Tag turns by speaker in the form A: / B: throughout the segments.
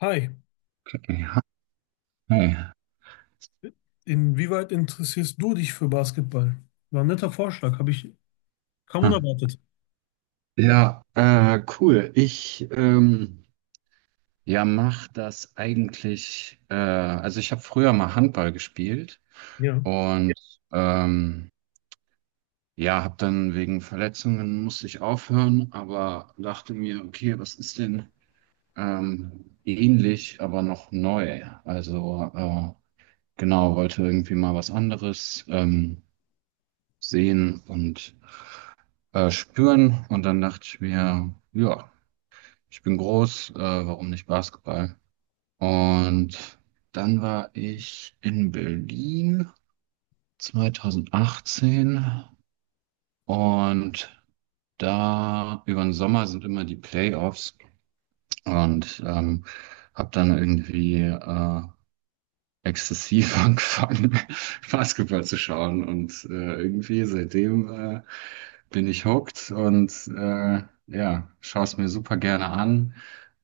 A: Hi,
B: Ja, hey.
A: inwieweit interessierst du dich für Basketball? War ein netter Vorschlag, habe ich kaum
B: Hm.
A: unerwartet.
B: Ja, cool. Ich ja mach das eigentlich. Also ich habe früher mal Handball gespielt
A: Ja.
B: und ähm, ja, habe dann wegen Verletzungen musste ich aufhören, aber dachte mir, okay, was ist denn ähnlich, aber noch neu? Also genau, wollte irgendwie mal was anderes sehen und spüren und dann dachte ich mir, ja. Ich bin groß, warum nicht Basketball? Und dann war ich in Berlin 2018 und da über den Sommer sind immer die Playoffs und habe dann irgendwie exzessiv angefangen, Basketball zu schauen und irgendwie seitdem bin ich hooked und ja, schaue es mir super gerne an.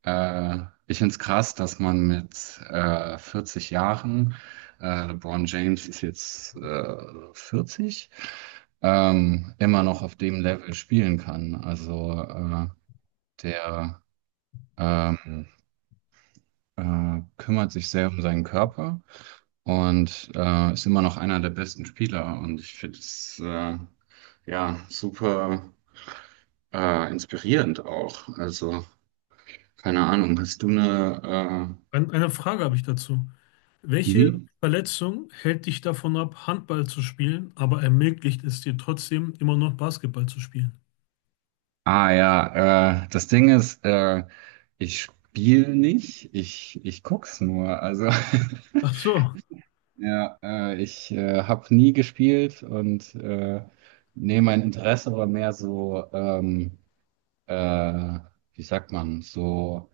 B: Äh, Ich finde es krass, dass man mit 40 Jahren, LeBron James ist jetzt 40, immer noch auf dem Level spielen kann. Also der ähm, kümmert sich sehr um seinen Körper und ist immer noch einer der besten Spieler. Und ich finde es ja super inspirierend auch. Also, keine Ahnung, hast du eine...
A: Eine Frage habe ich dazu. Welche
B: Mhm.
A: Verletzung hält dich davon ab, Handball zu spielen, aber ermöglicht es dir trotzdem immer noch Basketball zu spielen?
B: Ah ja, das Ding ist, ich spiele nicht, ich guck's nur. Also,
A: Ach so,
B: ja, ich habe nie gespielt und nee, mein Interesse war mehr so, äh, wie sagt man, so,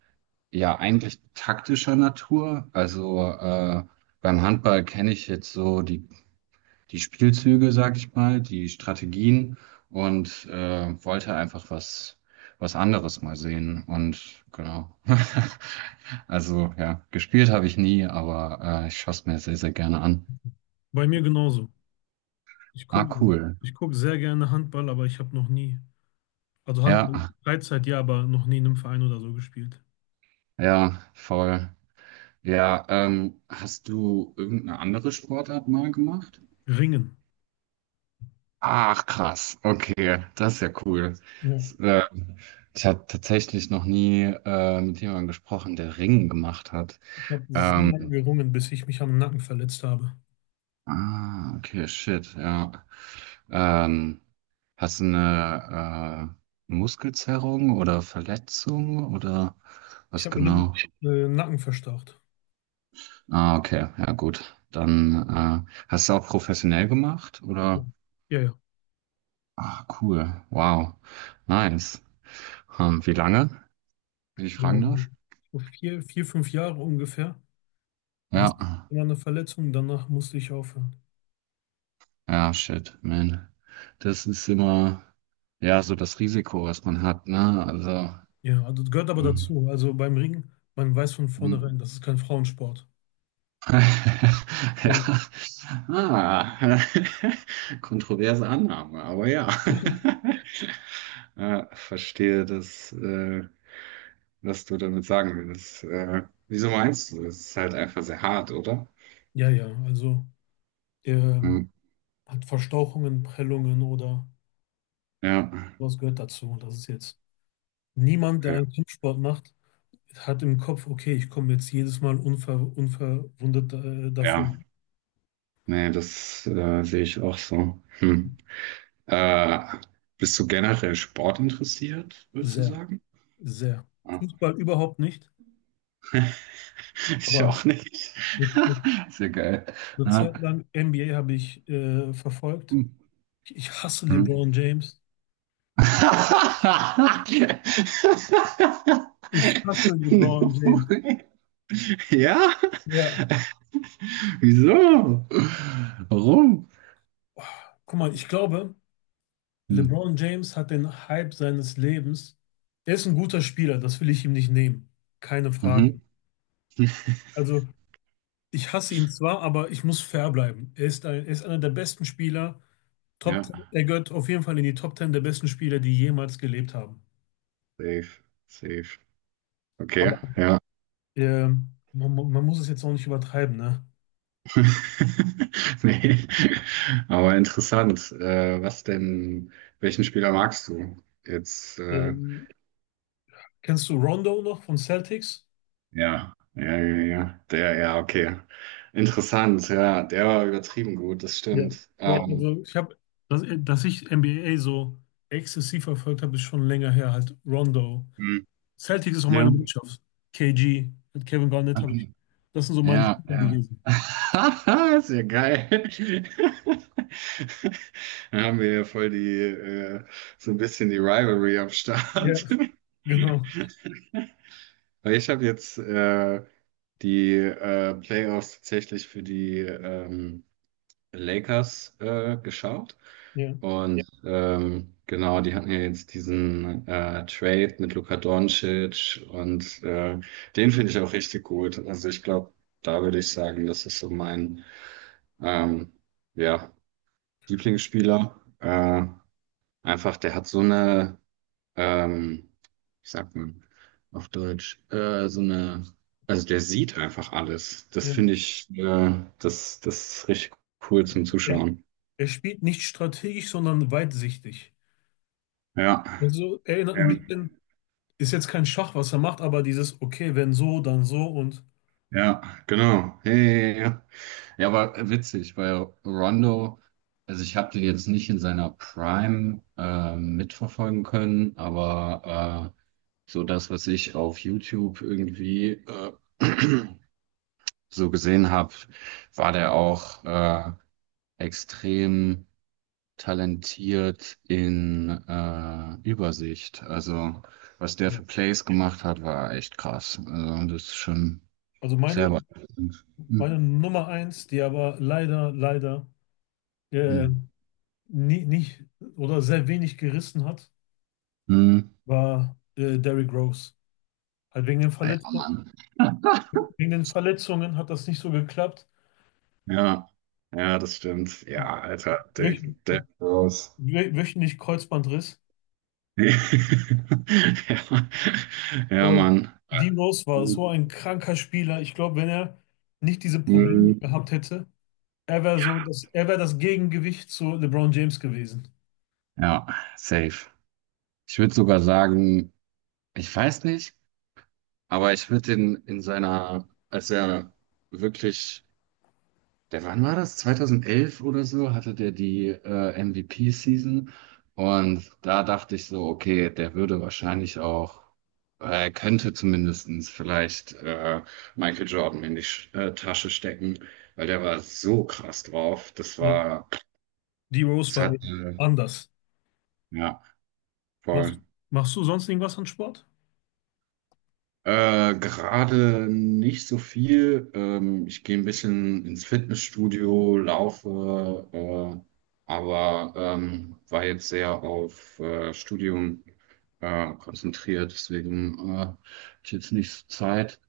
B: ja, eigentlich taktischer Natur. Also, beim Handball kenne ich jetzt so die Spielzüge, sag ich mal, die Strategien und wollte einfach was, was anderes mal sehen. Und genau. Also ja, gespielt habe ich nie, aber ich schaue es mir sehr, sehr gerne an.
A: bei mir genauso. Ich
B: Ah,
A: gucke
B: cool.
A: ich guck sehr gerne Handball, aber ich habe noch nie, also
B: Ja,
A: Handball Freizeit ja, aber noch nie in einem Verein oder so gespielt.
B: ja, voll. Ja, hast du irgendeine andere Sportart mal gemacht?
A: Ringen.
B: Ach, krass. Okay, das ist ja cool.
A: Ja,
B: S- Äh, Ich habe tatsächlich noch nie mit jemandem gesprochen, der Ringen gemacht hat.
A: ich habe sehr
B: Ähm,
A: lange gerungen, bis ich mich am Nacken verletzt habe.
B: ah, okay, shit, ja. Ähm, hast du eine Muskelzerrung oder Verletzung oder
A: Ich
B: was
A: habe mir den
B: genau?
A: Nacken verstaucht.
B: Ah, okay, ja gut. Dann hast du auch professionell gemacht oder?
A: Ja, ja, ja.
B: Ah, cool, wow, nice. Wie lange, wenn ich fragen darf?
A: Ähm, so vier, fünf Jahre ungefähr.
B: Ja,
A: Bis immer eine Verletzung, danach musste ich aufhören.
B: ja, shit, man. Das ist immer, ja, so das Risiko, was man hat, ne? Also,
A: Ja, also das gehört aber dazu. Also beim Ringen, man weiß von vornherein,
B: mhm.
A: das ist kein Frauensport.
B: Ja.
A: Kein,
B: Ah. Kontroverse Annahme, aber ja. Ja, verstehe, dass, was du damit sagen willst. Wieso meinst du? Es ist halt einfach sehr hart, oder?
A: ja, ja, also der
B: Hm.
A: hat Verstauchungen, Prellungen oder
B: Ja,
A: was gehört dazu. Das ist jetzt niemand, der
B: ja,
A: einen Kampfsport macht, hat im Kopf, okay, ich komme jetzt jedes Mal unverwundet
B: ja.
A: davon.
B: Nee, das sehe ich auch so. Hm. Äh, bist du generell Sport interessiert, würdest du
A: Sehr,
B: sagen?
A: sehr.
B: Ja.
A: Fußball überhaupt nicht.
B: Ich
A: Aber
B: auch nicht.
A: eine, eine,
B: Sehr geil.
A: eine
B: Ja.
A: Zeit lang NBA habe ich verfolgt.
B: Hm.
A: Ich hasse
B: Hm.
A: LeBron James. Ich hasse LeBron James.
B: Ja?
A: Ja,
B: Wieso? Warum?
A: guck mal, ich glaube,
B: Hm.
A: LeBron James hat den Hype seines Lebens. Er ist ein guter Spieler, das will ich ihm nicht nehmen. Keine Frage.
B: Mhm.
A: Also, ich hasse ihn zwar, aber ich muss fair bleiben. Er ist ein, er ist einer der besten Spieler. Top,
B: Ja,
A: er gehört auf jeden Fall in die Top 10 der besten Spieler, die jemals gelebt haben.
B: safe, safe. Okay,
A: Aber
B: ja.
A: man, man muss es jetzt auch nicht übertreiben, ne?
B: Nee. Aber interessant. Was denn, welchen Spieler magst du? Jetzt,
A: Ähm, kennst du Rondo noch von Celtics?
B: ja, ja, ja, ja, ja. Der, ja, okay. Interessant, ja. Der war übertrieben gut, das
A: Ja.
B: stimmt.
A: Also ich habe, dass ich NBA so exzessiv verfolgt habe, ist schon länger her. Halt Rondo.
B: Hm.
A: Celtics ist auch
B: Ja.
A: meine Mannschaft. KG, mit Kevin Garnett habe ich. Das sind so meine
B: Ja,
A: Spieler
B: ja.
A: gewesen.
B: Ist ja geil. Da haben wir ja voll die, so ein bisschen die Rivalry am
A: Ja,
B: Start.
A: genau.
B: Weil ich habe jetzt die Playoffs tatsächlich für die Lakers geschaut. Ja.
A: Ja,
B: Und genau, die hatten ja jetzt diesen Trade mit Luka Doncic und den finde ich auch richtig gut. Also ich glaube, da würde ich sagen, das ist so mein. Ähm, ja, Lieblingsspieler. Einfach, der hat so eine, ähm, wie sagt man auf Deutsch, so eine, also der sieht einfach alles. Das
A: ja.
B: finde ich, das, das ist richtig cool zum
A: Er,
B: Zuschauen.
A: er spielt nicht strategisch, sondern weitsichtig.
B: Ja,
A: Also erinnert ein
B: ähm,
A: bisschen, ist jetzt kein Schach, was er macht, aber dieses, okay, wenn so, dann so und
B: ja, genau. Ja, ja, ja. Ja, ja, aber witzig, weil Rondo, also ich habe den jetzt nicht in seiner Prime mitverfolgen können, aber so das, was ich auf YouTube irgendwie so gesehen habe, war der auch extrem talentiert in Übersicht. Also was der
A: ja.
B: für Plays gemacht hat, war echt krass. Also das ist schon
A: Also
B: sehr
A: meine,
B: beeindruckend. Hm.
A: meine Nummer eins, die aber leider, leider äh,
B: Hm.
A: nie, nicht oder sehr wenig gerissen hat,
B: Hm.
A: war Derrick Rose. Halt
B: Alter Mann.
A: Wegen den Verletzungen hat das nicht so geklappt.
B: Ja, ja, das stimmt. Ja, Alter, der,
A: Wöch,
B: der raus.
A: wöchentlich Kreuzbandriss.
B: Ja, ja,
A: Aber
B: Mann.
A: Dean Rose war so ein kranker Spieler. Ich glaube, wenn er nicht diese Probleme
B: Hm.
A: gehabt hätte, er wäre das Gegengewicht zu LeBron James gewesen.
B: Ja, safe. Ich würde sogar sagen, ich weiß nicht, aber ich würde den in seiner, als er wirklich der, wann war das? 2011 oder so hatte der die MVP-Season und da dachte ich so, okay, der würde wahrscheinlich auch, er könnte zumindestens vielleicht Michael Jordan in die Sch Tasche stecken, weil der war so krass drauf. Das
A: Ja.
B: war,
A: D. Rose
B: das
A: war eh
B: hat,
A: anders.
B: ja,
A: Machst,
B: voll.
A: machst du sonst irgendwas an Sport?
B: Gerade nicht so viel. Ich gehe ein bisschen ins Fitnessstudio, laufe, aber war jetzt sehr auf Studium konzentriert, deswegen hatte ich jetzt nicht so Zeit.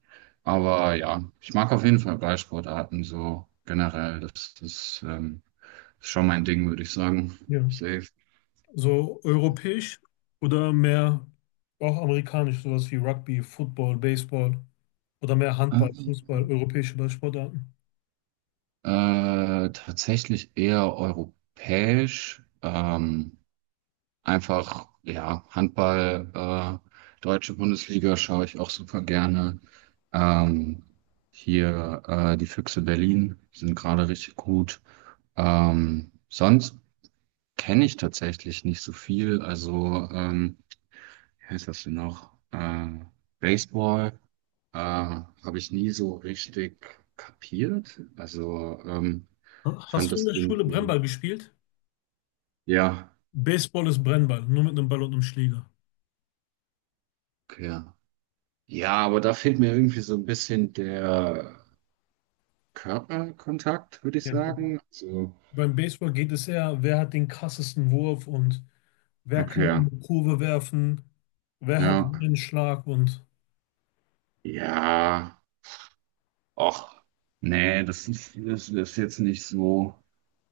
B: Aber ja, ich mag auf jeden Fall Ballsportarten so generell. Das ist, schon mein Ding, würde ich sagen.
A: Ja.
B: Safe.
A: So europäisch oder mehr auch amerikanisch, sowas wie Rugby, Football, Baseball oder mehr Handball, Fußball,
B: Ähm,
A: europäische Ballsportarten.
B: Tatsächlich eher europäisch. Einfach, ja, Handball, äh, deutsche Bundesliga schaue ich auch super gerne. Ähm, hier die Füchse Berlin sind gerade richtig gut. Sonst kenne ich tatsächlich nicht so viel. Also, wie heißt das denn noch? Baseball habe ich nie so richtig kapiert. Also, fand
A: Hast du in
B: das
A: der Schule
B: irgendwie,
A: Brennball gespielt?
B: ja,
A: Baseball ist Brennball, nur mit einem Ball und einem Schläger.
B: okay, ja. Ja, aber da fehlt mir irgendwie so ein bisschen der Körperkontakt, würde ich
A: Ja.
B: sagen. So,
A: Beim Baseball geht es eher, wer hat den krassesten Wurf und wer kann
B: okay,
A: in die Kurve werfen, wer hat
B: ja.
A: einen Schlag und
B: Ja, och, nee, das ist jetzt nicht so,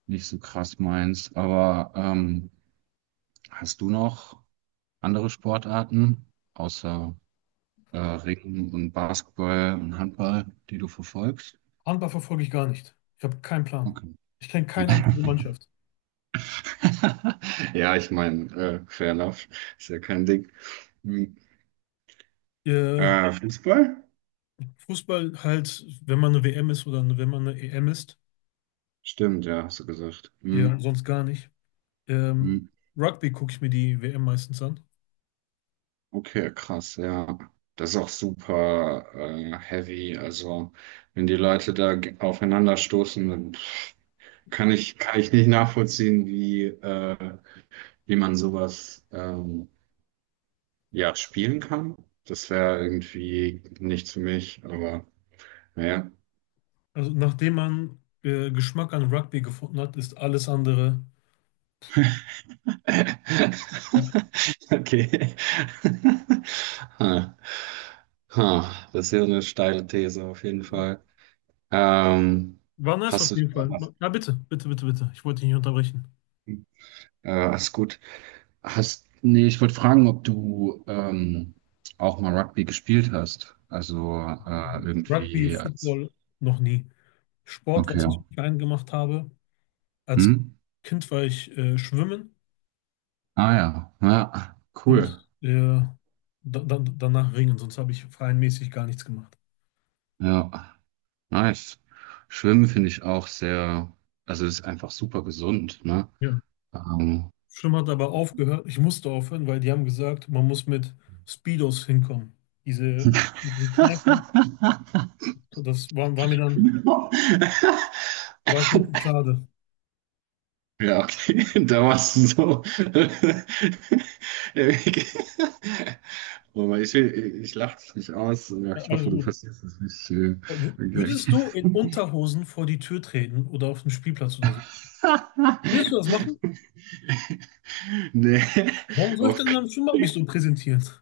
B: nicht so krass meins. Aber hast du noch andere Sportarten außer Ringen und Basketball und Handball, die du verfolgst?
A: Handball verfolge ich gar nicht. Ich habe keinen Plan.
B: Okay.
A: Ich kenne keine einzige Mannschaft.
B: Ja, ich meine, fair enough, ist ja kein Ding. Hm.
A: Äh,
B: Fußball?
A: Fußball halt, wenn man eine WM ist oder wenn man eine EM ist,
B: Stimmt, ja, hast du gesagt.
A: ja, mhm,
B: Hm,
A: sonst gar nicht. Ähm,
B: hm.
A: Rugby gucke ich mir die WM meistens an.
B: Okay, krass, ja. Das ist auch super heavy. Also, wenn die Leute da aufeinander stoßen, dann pff, kann ich nicht nachvollziehen, wie, wie man sowas ja, spielen kann. Das wäre irgendwie nichts für mich, aber naja.
A: Also nachdem man Geschmack an Rugby gefunden hat, ist alles andere. Ja.
B: Okay. Ha. Ha. Das ist ja eine steile These auf jeden Fall. Ähm,
A: War nice auf
B: hast du
A: jeden
B: denn
A: Fall.
B: noch.
A: Ja, bitte, bitte, bitte, bitte. Ich wollte dich nicht unterbrechen.
B: Alles gut. Hast, nee, ich wollte fragen, ob du auch mal Rugby gespielt hast. Also
A: Rugby,
B: irgendwie als.
A: Football noch nie. Sport, was
B: Okay.
A: ich klein gemacht habe. Als
B: Hm?
A: Kind war ich schwimmen
B: Ah ja. Ja, cool.
A: und äh, danach ringen, sonst habe ich vereinsmäßig gar nichts gemacht.
B: Ja, nice. Schwimmen finde ich auch sehr, also ist einfach super gesund, ne?
A: Ja.
B: Ähm.
A: Schwimmen hat aber aufgehört. Ich musste aufhören, weil die haben gesagt, man muss mit Speedos hinkommen. Diese, diese Kneipen, war mir dann, war ich mir zu schade.
B: Ja, okay, da warst du so. Aber ich lache dich nicht aus. Ja,
A: Ja,
B: ich
A: alles
B: hoffe, du
A: gut.
B: verstehst es nicht. Gleich.
A: Würdest du in Unterhosen vor die Tür treten oder auf den Spielplatz oder so? Willst du das machen?
B: Nee,
A: Warum soll ich
B: auf,
A: denn in einem Schwimmbad mich so präsentieren?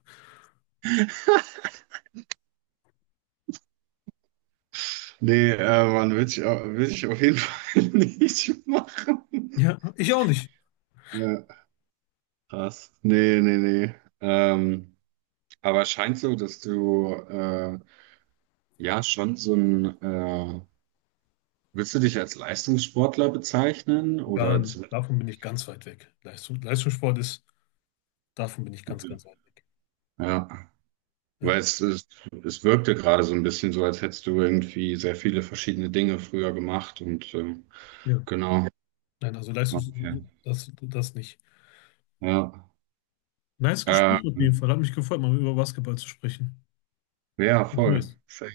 B: nee, Mann, will ich, will ich auf jeden Fall nicht machen.
A: Ja, ich auch nicht.
B: Ja, krass. Nee, nee, nee. Aber es scheint so, dass du ja schon so ein, willst du dich als Leistungssportler bezeichnen
A: Gar
B: oder zu,
A: nicht. Davon bin ich ganz weit weg. Leistungssport ist, davon bin ich ganz, ganz weit weg.
B: ja. Weil
A: Ja.
B: es wirkte gerade so ein bisschen so, als hättest du irgendwie sehr viele verschiedene Dinge früher gemacht und
A: Ja.
B: genau.
A: Nein, also Leistungs,
B: Okay.
A: das, das nicht.
B: Ja.
A: Nice Gespräch auf jeden
B: Ähm,
A: Fall. Hat mich gefreut, mal über Basketball zu sprechen.
B: ja,
A: Bis
B: voll.
A: Neues.
B: Safe.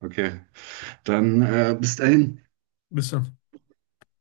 B: Okay. Dann bis dahin.
A: Bis dann.